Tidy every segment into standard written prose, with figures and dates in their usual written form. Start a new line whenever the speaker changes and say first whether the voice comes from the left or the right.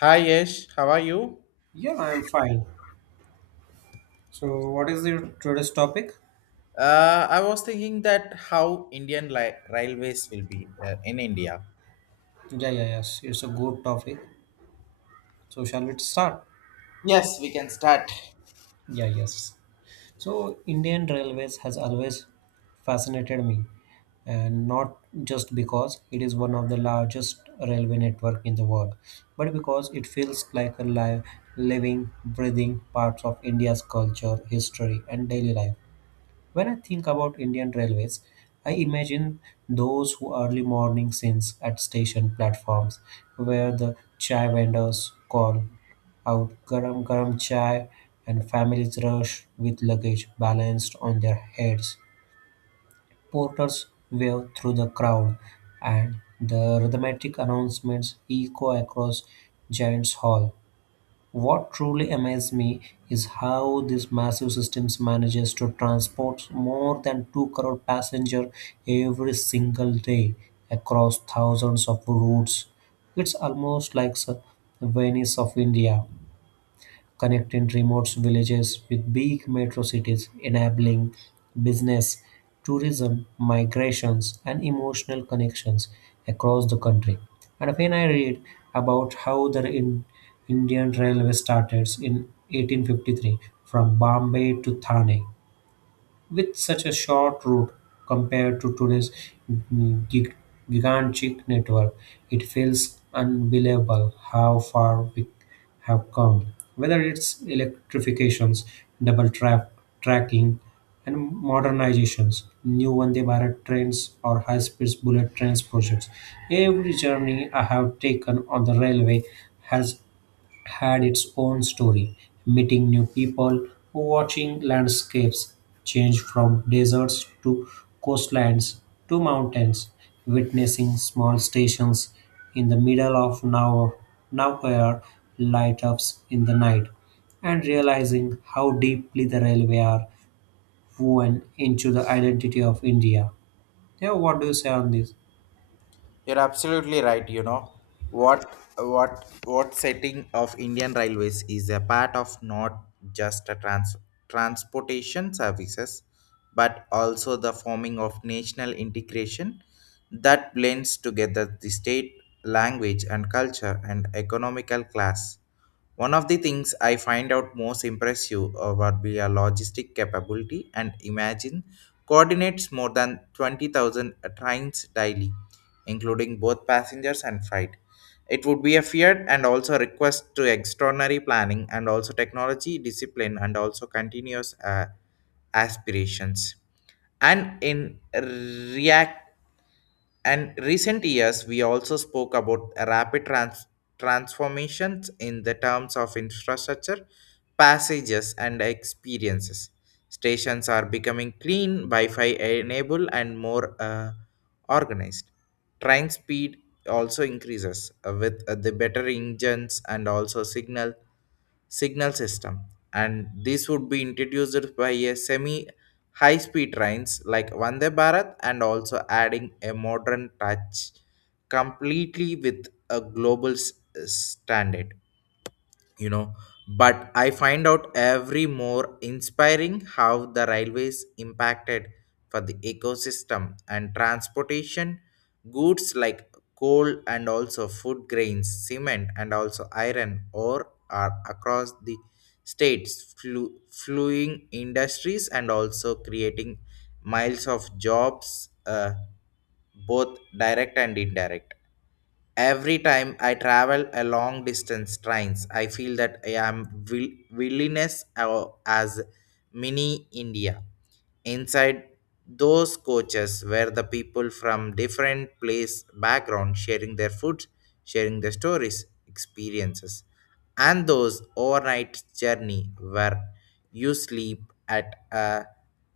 left: Hi Yash, how are you?
right: Yeah, I'm fine. So, what is your today's topic?
left: I was thinking that how Indian railways will be in India.
right: Yeah, yeah, yes. It's a good topic. So, shall we start?
left: Yes, we can start.
right: Yeah, yes. So, Indian Railways has always fascinated me, and not just because it is one of the largest railway network in the world, but because it feels like a live, living, breathing part of India's culture, history, and daily life. When I think about Indian railways, I imagine those who early morning scenes at station platforms where the chai vendors call out garam garam chai and families rush with luggage balanced on their heads. Porters wave through the crowd and the rhythmic announcements echo across Giant's Hall. What truly amazes me is how this massive systems manages to transport more than 2 crore passengers every single day across thousands of routes. It's almost like the Venice of India connecting remote villages with big metro cities, enabling business, tourism, migrations, and emotional connections across the country. And when I read about how the Indian railway started in 1853 from Bombay to Thane, with such a short route compared to today's gig- gigantic network, it feels unbelievable how far we have come. Whether it's electrifications, double track tracking, and modernizations, new Vande Bharat trains or high-speed bullet trains projects, every journey I have taken on the railway has had its own story, meeting new people, watching landscapes change from deserts to coastlines to mountains, witnessing small stations in the middle of nowhere light ups in the night, and realizing how deeply the railway are woven into the identity of India. Yeah, what do you say on this?
left: You're absolutely right. You know what setting of Indian railways is a part of not just a transportation services, but also the forming of national integration that blends together the state language and culture and economical class. One of the things I find out most impressive would be a logistic capability and imagine coordinates more than 20,000 trains daily, including both passengers and freight. It would be a fear and also request to extraordinary planning and also technology discipline and also continuous aspirations. And in react and recent years, we also spoke about rapid transformations in the terms of infrastructure, passages, and experiences. Stations are becoming clean, Wi-Fi enabled, and more organized. Train speed also increases with the better engines and also signal system, and this would be introduced by a semi high speed trains like Vande Bharat and also adding a modern touch completely with a global standard, you know, but I find out every more inspiring how the railways impacted for the ecosystem and transportation goods like coal and also food grains cement and also iron ore are across the states, fluing industries, and also creating miles of jobs, both direct and indirect. Every time I travel a long distance trains, I feel that I am willingness as mini India inside those coaches were the people from different place background sharing their food sharing their stories experiences and those overnight journey where you sleep at a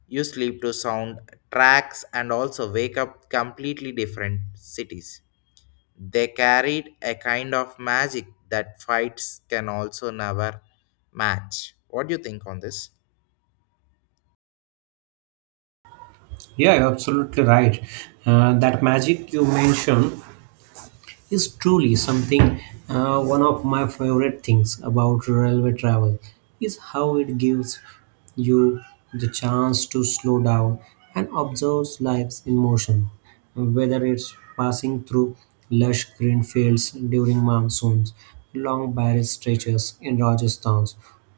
left: you sleep to sound tracks and also wake up completely different cities. They carried a kind of magic that fights can also never match. What do you think on this?
right: Yeah, you're absolutely right. That magic you mentioned is truly something, one of my favorite things about railway travel is how it gives you the chance to slow down and observe lives in motion whether it's passing through lush green fields during monsoons, long barren stretches in Rajasthan,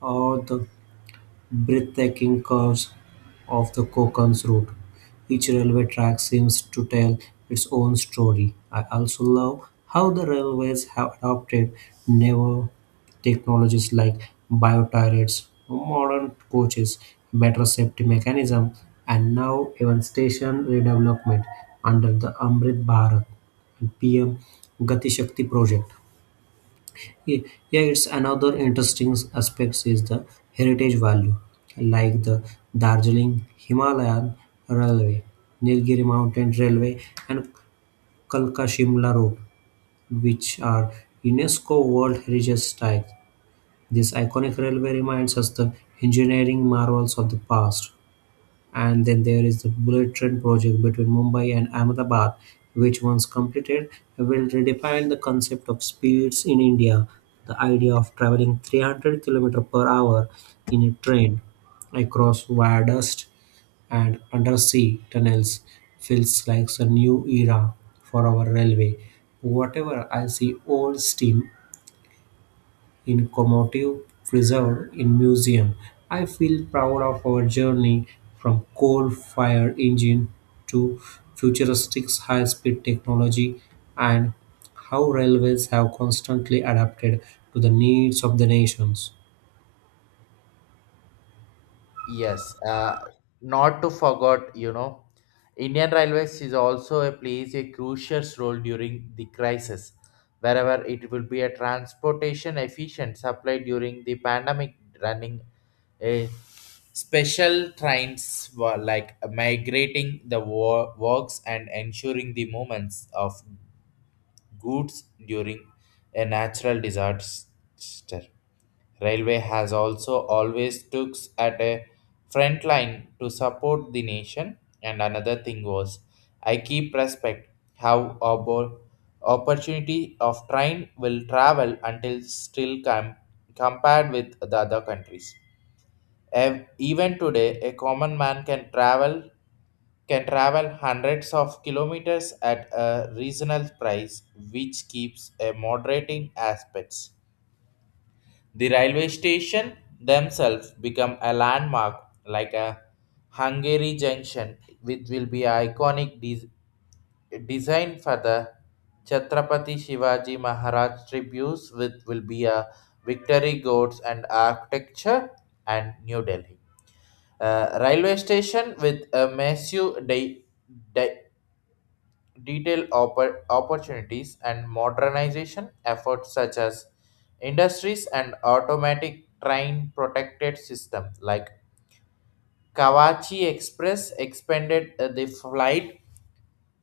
right: or the breathtaking curves of the Cocons Route. Each railway track seems to tell its own story. I also love how the railways have adopted newer technologies like bioturrets, modern coaches, better safety mechanism, and now even station redevelopment under the Amrit Bharat and PM Gati Shakti project. Ye- Yeah, it's another interesting aspects is the heritage value, like the Darjeeling Himalayan Railway, Nilgiri Mountain Railway, and Kalka Shimla Road, which are UNESCO World Heritage Sites. This iconic railway reminds us the engineering marvels of the past and then there is the bullet train project between Mumbai and Ahmedabad, which, once completed, will redefine the concept of speeds in India. The idea of traveling 300 km per hour in a train across viaducts and undersea tunnels feels like a new era for our railway. Whatever I see old steam in incommodable preserved in museum. I feel proud of our journey from coal fire engine to futuristic high-speed technology and how railways have constantly adapted to the needs of the nations.
left: Yes, not to forget, you know, Indian Railways is also a plays a crucial role during the crisis, wherever it will be a transportation efficient supply during the pandemic, running a special trains were like migrating the works and ensuring the movements of goods during a natural disaster. Railway has also always took at a front line to support the nation. And another thing was, I keep respect how our opportunity of train will travel until still compared with the other countries. Even today, a common man can travel hundreds of kilometers at a reasonable price, which keeps a moderating aspects. The railway station themselves become a landmark like a Hungary Junction, which will be iconic design for the Chhatrapati Shivaji Maharaj tributes, which will be a victory goats and architecture and New Delhi. Railway station with a massive de- detail opportunities and modernization efforts such as industries and automatic train protected system like Kawachi Express expanded the flight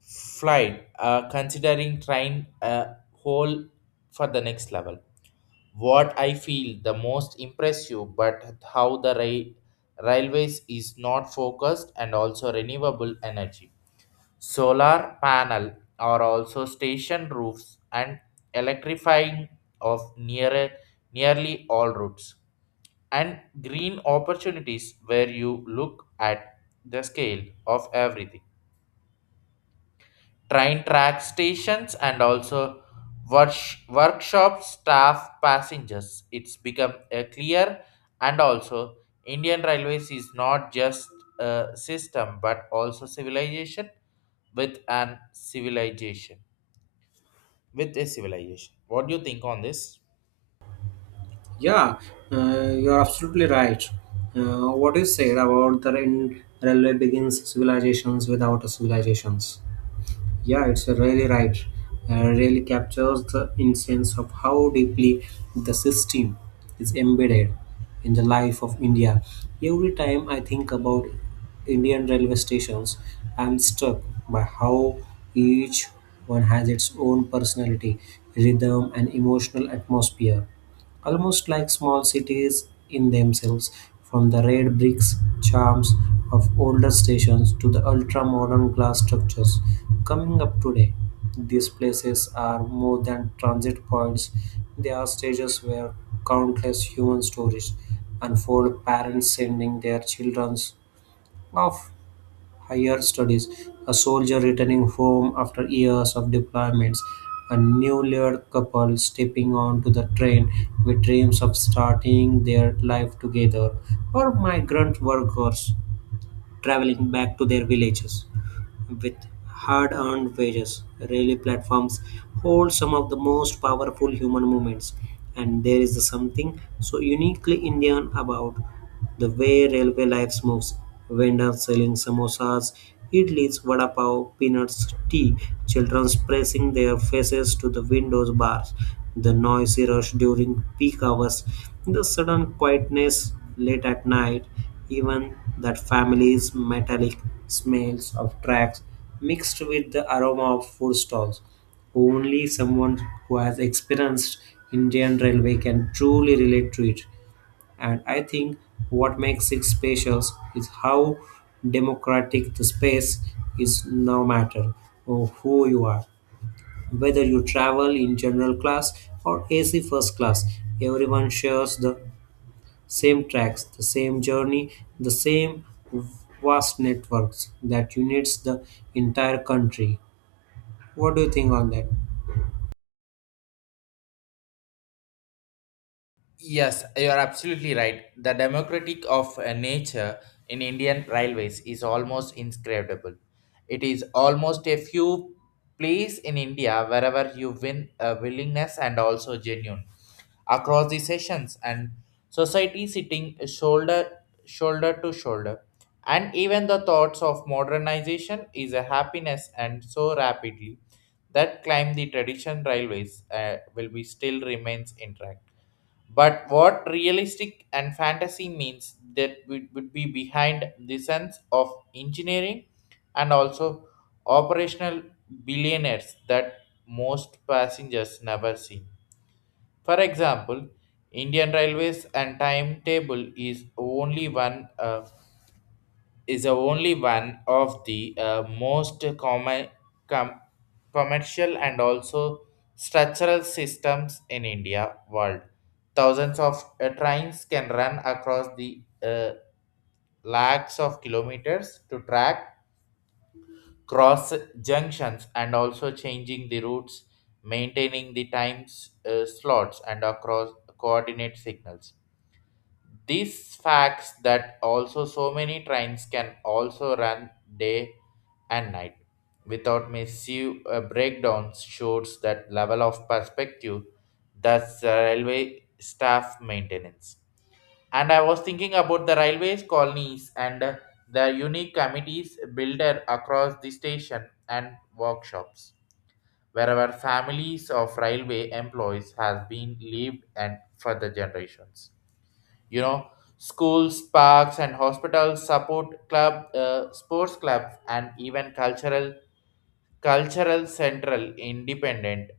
left: flight considering train whole for the next level. What I feel the most impressive, but how the railways is not focused and also renewable energy. Solar panel are also station roofs and electrifying of nearly all routes. And green opportunities where you look at the scale of everything train track stations and also workshop staff passengers, it's become a clear and also indian railways is not just a system but also civilization with an civilization with a civilization. What do you think on this?
right: Yeah, you're absolutely right. What you said about the railway begins civilizations without civilizations. Yeah, it's really right. Really captures the essence of how deeply the system is embedded in the life of India. Every time I think about Indian railway stations, I'm struck by how each one has its own personality, rhythm, and emotional atmosphere almost like small cities in themselves, from the red bricks charms of older stations to the ultra modern glass structures coming up today. These places are more than transit points, they are stages where countless human stories unfold, parents sending their children off higher studies, a soldier returning home after years of deployments, a newlywed couple stepping onto the train with dreams of starting their life together, or migrant workers traveling back to their villages with hard earned wages. Rally platforms hold some of the most powerful human movements, and there is something so uniquely Indian about. The way railway life moves, vendors selling samosas, idlis, vada pav, peanuts, tea, children pressing their faces to the windows bars, the noisy rush during peak hours, the sudden quietness late at night, even that family's metallic smells of tracks mixed with the aroma of food stalls. Only someone who has experienced Indian Railway can truly relate to it. And I think what makes it special is how democratic the space is no matter or who you are. Whether you travel in general class or AC first class, everyone shares the same tracks, the same journey, the same vast networks that unites the entire country. What do you think on that?
left: Yes, you are absolutely right. The democratic of nature in Indian railways is almost inscrutable. It is almost a few place in India wherever you win a willingness and also genuine across the sessions and society sitting shoulder to shoulder, and even the thoughts of modernization is a happiness and so rapidly that climb the tradition railways will be still remains intact, but what realistic and fantasy means that would be behind the sense of engineering and also operational billionaires that most passengers never see. For example, Indian Railways and timetable is only one is the only one of the most common com- commercial and also structural systems in India world. Thousands of trains can run across the lakhs of kilometers to track cross junctions and also changing the routes, maintaining the times slots and across coordinate signals. These facts that also so many trains can also run day and night without massive breakdowns shows that level of perspective that's the railway staff maintenance. And I was thinking about the railways colonies and the unique committees builder across the station and workshops wherever families of railway employees has been lived and for the generations, you know, schools parks and hospitals support club sports clubs and even cultural central independent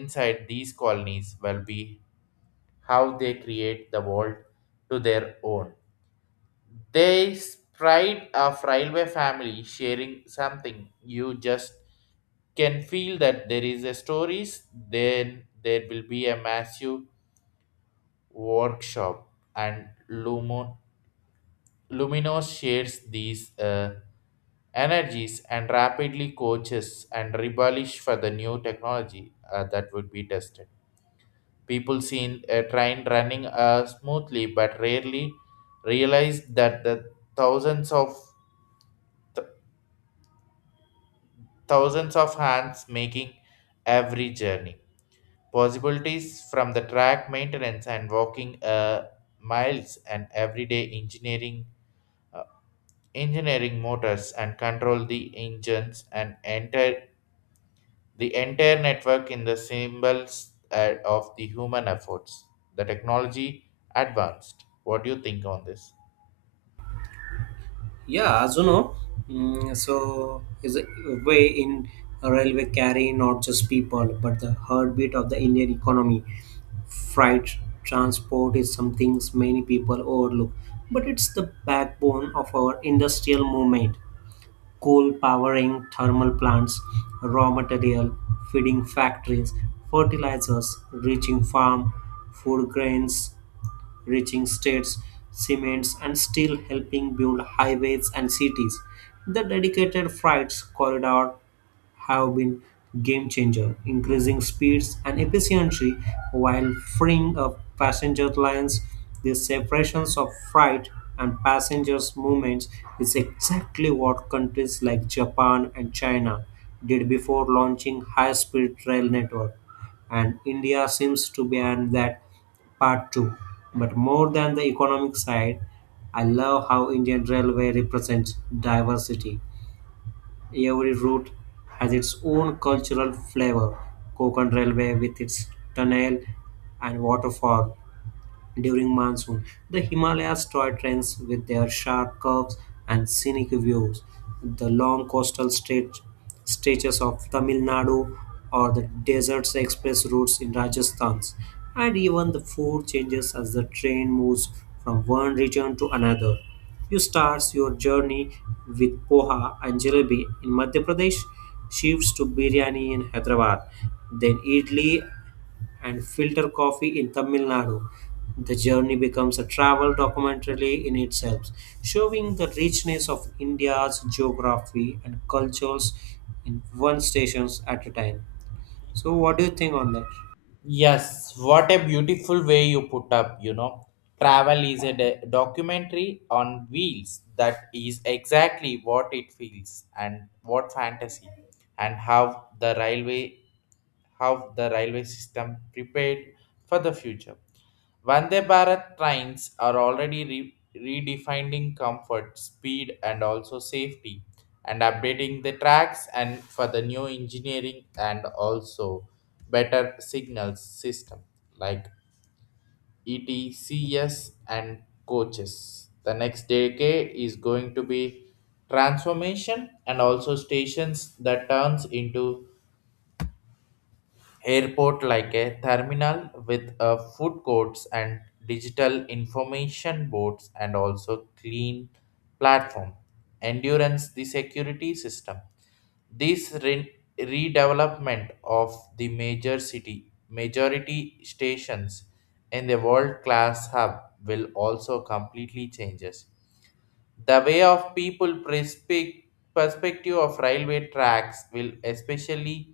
left: inside these colonies will be how they create the world to their own. They spread a railway family sharing something you just can feel that there is a stories. Then there will be a massive workshop and lumo Luminos shares these energies and rapidly coaches and rebellish for the new technology that would be tested. People seen a train running smoothly but rarely realize that the thousands of th- thousands of hands making every journey. Possibilities from the track maintenance and walking miles and everyday engineering uh, engineering motors and control the engines and enter the entire network in the symbols of the human efforts. The technology advanced. What do you think on this?
right: Yeah, as you know, so is a way in a railway carry not just people but the heartbeat of the Indian economy. Freight transport is something many people overlook, but it's the backbone of our industrial movement. Coal powering thermal plants, raw material, feeding factories, fertilizers, reaching farm, food grains, reaching states, cements, and still helping build highways and cities. The dedicated freight corridor have been game changer, increasing speeds and efficiency while freeing up passenger lines. The separations of freight and passengers movements is exactly what countries like Japan and China did before launching high-speed rail network and India seems to be on that Part 2. But more than the economic side, I love how Indian Railway represents diversity. Every route has its own cultural flavor. Konkan Railway with its tunnel and waterfall, during monsoon. The Himalayas toy trains with their sharp curves and scenic views, the long coastal stretch, stretches of Tamil Nadu, or the deserts express routes in Rajasthan, and even the food changes as the train moves from one region to another. You start your journey with poha and jalebi in Madhya Pradesh, shifts to biryani in Hyderabad, then idli and filter coffee in Tamil Nadu. The journey becomes a travel documentary in itself, showing the richness of India's geography and cultures in one station at a time. So, what do you think on that?
left: Yes, what a beautiful way you put up, you know. Travel is a documentary on wheels that is exactly what it feels and what fantasy and how the railway system prepared for the future. Vande Bharat trains are already redefining comfort, speed, and also safety, and updating the tracks and for the new engineering and also better signals system like ETCS and coaches. The next decade is going to be transformation and also stations that turns into airport like a terminal with food courts and digital information boards and also clean platform endurance the security system. This redevelopment of the major city majority stations in the world class hub will also completely changes the way of people perspective of railway tracks will especially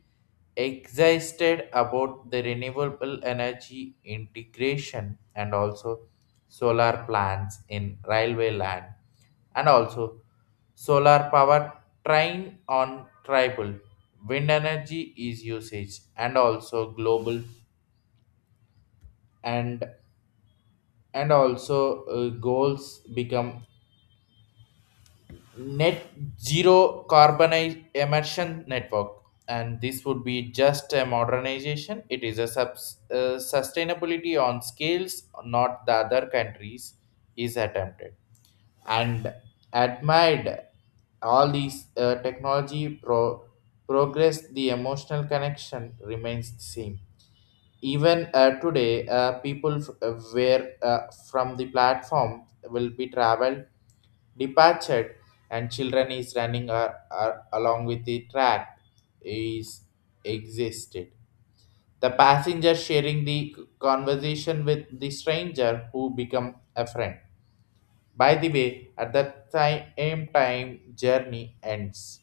left: excited about the renewable energy integration and also solar plants in railway land and also solar power train on tribal wind energy is usage and also global and also goals become net zero carbon emission network, and this would be just a modernization it is a sustainability on scales not the other countries is attempted and admired. All these technology progress the emotional connection remains the same, even today people where from the platform will be traveled departed and children is running along with the track is existed, the passenger sharing the conversation with the stranger who become a friend by the way at that time journey ends.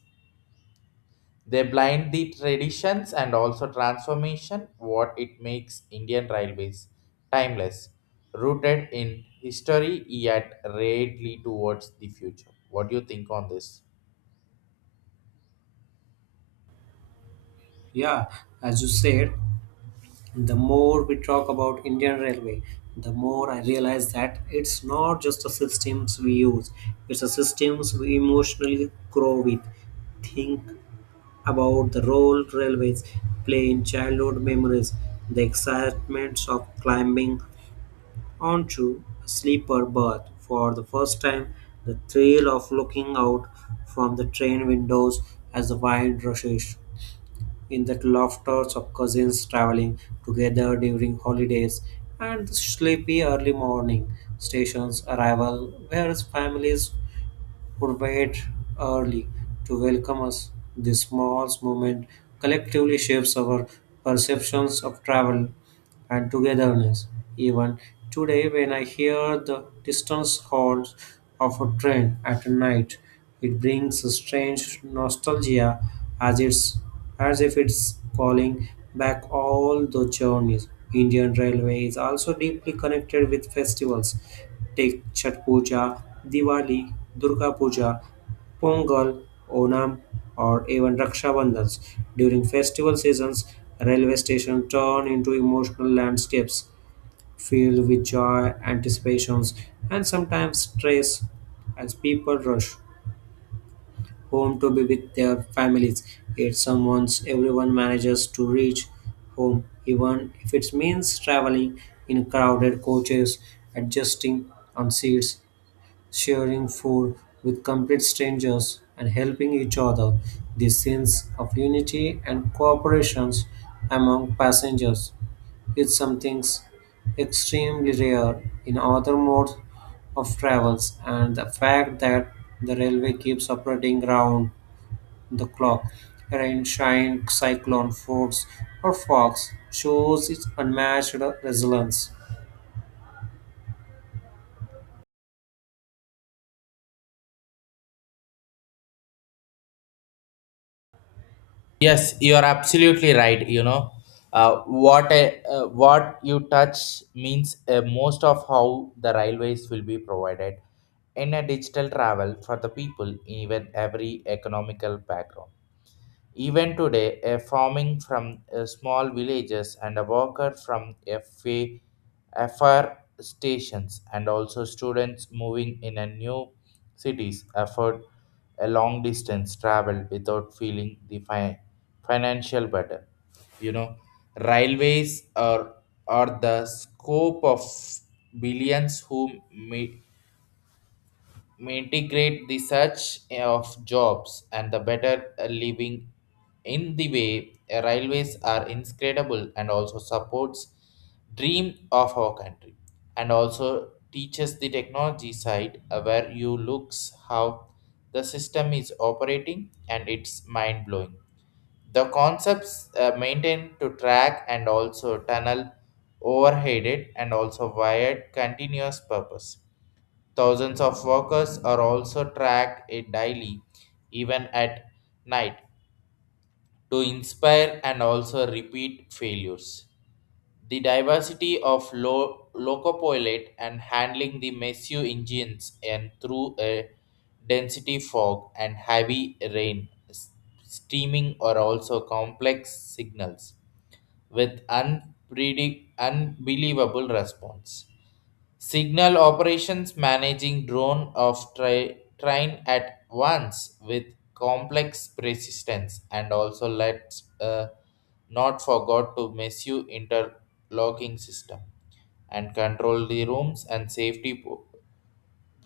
left: They blind the traditions and also transformation what it makes Indian railways timeless, rooted in history yet rarely towards the future. What do you think on this?
right: Yeah, as you said, the more we talk about Indian Railway, the more I realize that it's not just the systems we use, it's the systems we emotionally grow with, think, about the role railways play in childhood memories, the excitement of climbing onto a sleeper berth for the first time, the thrill of looking out from the train windows as the wind rushes, in the laughters of cousins traveling together during holidays, and the sleepy early morning stations arrival where families would wait early to welcome us. This small moment collectively shapes our perceptions of travel and togetherness. Even today, when I hear the distant horns of a train at night, it brings a strange nostalgia as it's as if it's calling back all the journeys. Indian Railway is also deeply connected with festivals. Take Chhat Puja, Diwali, Durga Puja, Pongal, Onam, or even Raksha Bandhans. During festival seasons, railway stations turn into emotional landscapes filled with joy, anticipations, and sometimes stress as people rush home to be with their families. Yet, someone's everyone manages to reach home, even if it means traveling in crowded coaches, adjusting on seats, sharing food with complete strangers and helping each other. The sense of unity and cooperation among passengers is something extremely rare in other modes of travels and the fact that the railway keeps operating round the clock rain shine cyclone floods or fogs shows its unmatched resilience.
left: Yes, you are absolutely right. You know, what a, what you touch means most of how the railways will be provided in a digital travel for the people, even every economical background. Even today, a farming from small villages and a worker from FR stations and also students moving in a new cities afford a long distance travel without feeling the financial burden. You know, railways are, are the scope of billions who meet may integrate the search of jobs and the better living in the way railways are inscrutable and also supports dream of our country and also teaches the technology side where you looks how the system is operating and it's mind blowing the concepts maintained to track and also tunnel overheaded and also wired continuous purpose. Thousands of workers are also tracked it daily, even at night, to inspire and also repeat failures. The diversity of locopilot and handling the messy engines and through a density fog and heavy rain, steaming or also complex signals with unbelievable response. Signal operations managing drone of train at once with complex persistence and also let's not forgot to misuse interlocking system and control the rooms and safety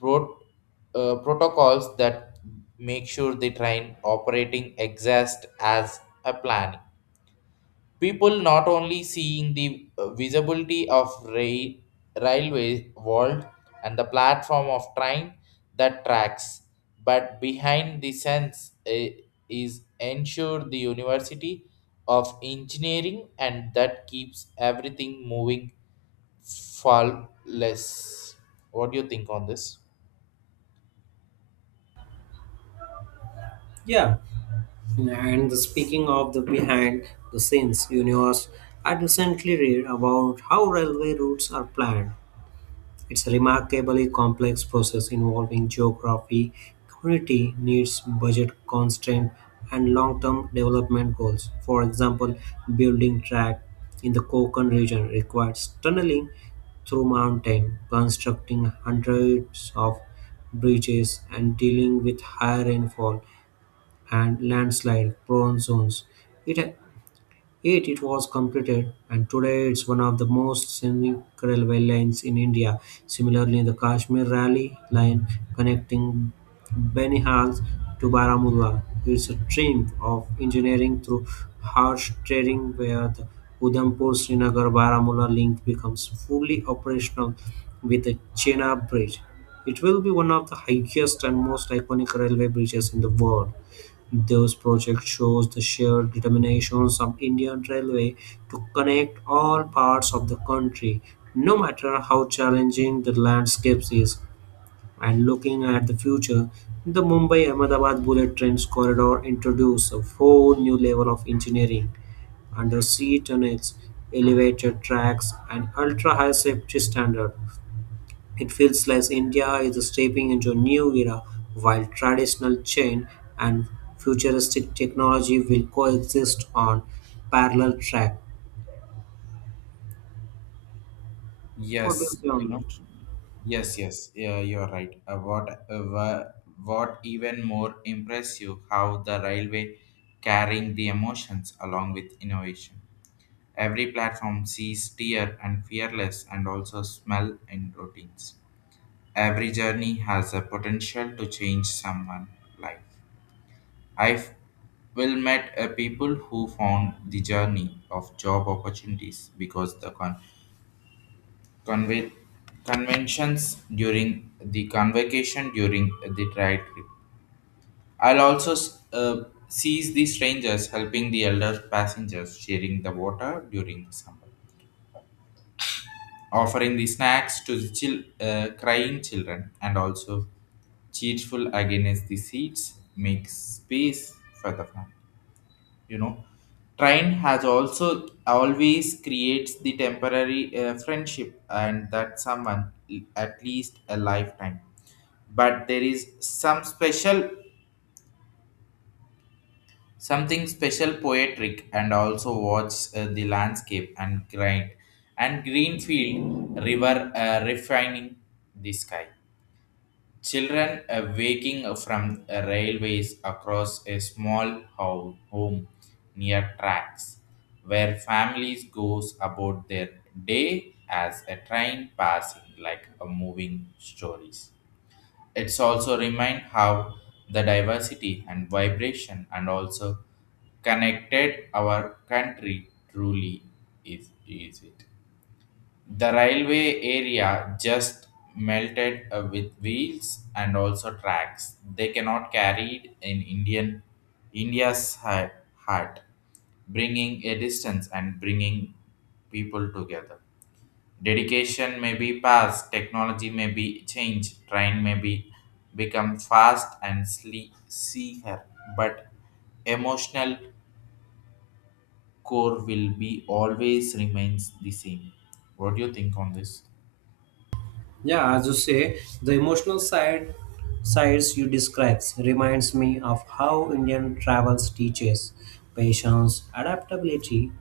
left: pro- protocols that make sure the train operating exists as a plan. People not only seeing the visibility of railway world and the platform of train that tracks, but behind the sense is ensure the university of engineering and that keeps everything moving flawless. What do you think on this?
right: Yeah. And the speaking of the behind the scenes universe, I recently read about how railway routes are planned. It's a remarkably complex process involving geography, community needs, budget constraint, and long term development goals. For example, building track in the Konkan region requires tunneling through mountain, constructing hundreds of bridges, and dealing with high rainfall and landslide prone zones. It, it was completed and today it's one of the most scenic railway lines in India. Similarly, the Kashmir Rally line connecting Benihal to Baramulla is a triumph of engineering through harsh terrain, where the Udhampur Srinagar Baramulla link becomes fully operational with the Chenab Bridge. It will be one of the highest and most iconic railway bridges in the world. This project shows the shared determination of Indian Railway to connect all parts of the country, no matter how challenging the landscape is. And looking at the future, the Mumbai Ahmedabad bullet trains corridor introduces a whole new level of engineering, undersea tunnels, elevated tracks, and ultra high safety standard. It feels like India is stepping into a new era, while traditional chain and futuristic technology will coexist on parallel track. What do you
left: Yes,
right: say
left: you
right: on
left: know.
right: it?
left: Yes, yes, yeah, you're right. What even more impress you how the railway carrying the emotions along with innovation. Every platform sees tear and fearless and also smell and routines. Every journey has a potential to change someone's life. I will met a people who found the journey of job opportunities because the Conve- conventions during the convocation during the trial trip. I'll also s- uh, Seize the strangers helping the elder passengers sharing the water during the summer, offering the snacks to the crying children, and also cheerful against the seats make space for the family. You know, train has also always creates the temporary friendship and that someone at least a lifetime, but there is something special poetic and also watch the landscape and grind and green field river refining the sky. Children waking from railways across a small home near tracks, where families goes about their day as a train passing like a moving stories. It's also remind how the diversity and vibration and also connected our country truly is it. The railway area just melted with wheels and also tracks. They cannot carried in Indian India's heart, bringing a distance and bringing people together. Dedication may be past, technology may be changed, train may be become fast and sleep see her, but emotional core will be always remains the same. What do you think on this?
right: Yeah, as you say, the emotional sides you describes reminds me of how Indian travels teaches patience, adaptability,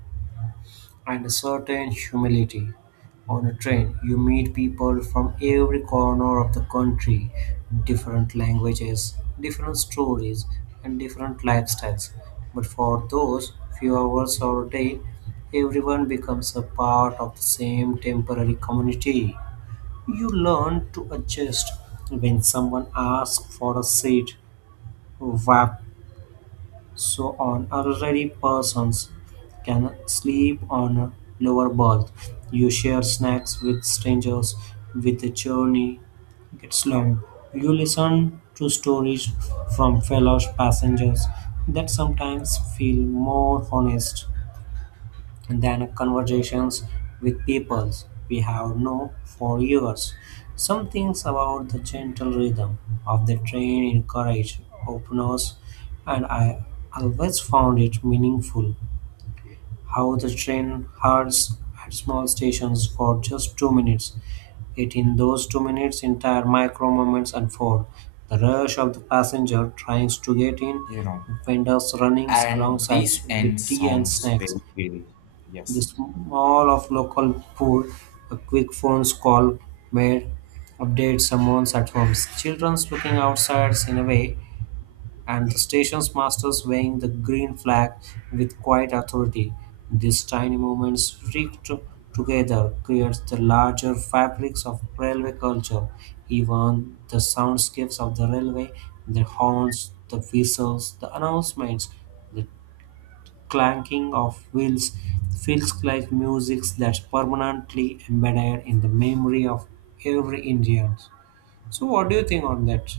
right: and a certain humility. On a train, you meet people from every corner of the country, different languages, different stories, and different lifestyles. But for those few hours or a day, everyone becomes a part of the same temporary community. You learn to adjust when someone asks for a seat, WAP, so on elderly persons can sleep on a lower berth. You share snacks with strangers, with the journey gets long. You listen to stories from fellow passengers that sometimes feel more honest than conversations with peoples we have known for years. Some things about the gentle rhythm of the train encourage openness, and I always found it meaningful how the train halts at small stations for just 2 minutes. It in those 2 minutes, entire micro moments unfold. The rush of the passenger trying to get in,
left: You know.
right: vendors running
left: And
right: alongside
left: this end
right: with tea and
left: sounds
right: snacks,
left: very eerie.
right: the
left: Yes,
right: small of local poor, a quick phone call made update someone's at home. Children's looking outside in a way, and the station's masters waving the green flag with quiet authority. These tiny movements freaked together creates the larger fabrics of railway culture. Even the soundscapes of the railway, the horns, the whistles, the announcements, the clanking of wheels feels like music that's permanently embedded in the memory of every Indian. So, what do you think on that?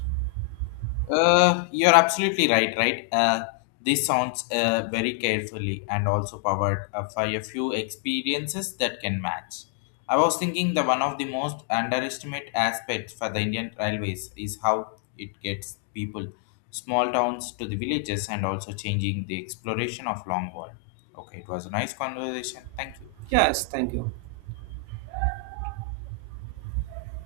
left: you're absolutely right. This sounds very carefully and also powered by a few experiences that can match. I was thinking that one of the most underestimated aspects for the Indian railways is how it gets people, small towns to the villages, and also changing the exploration of long world. Okay, it was a nice conversation. Thank you.
right: Yes, thank you.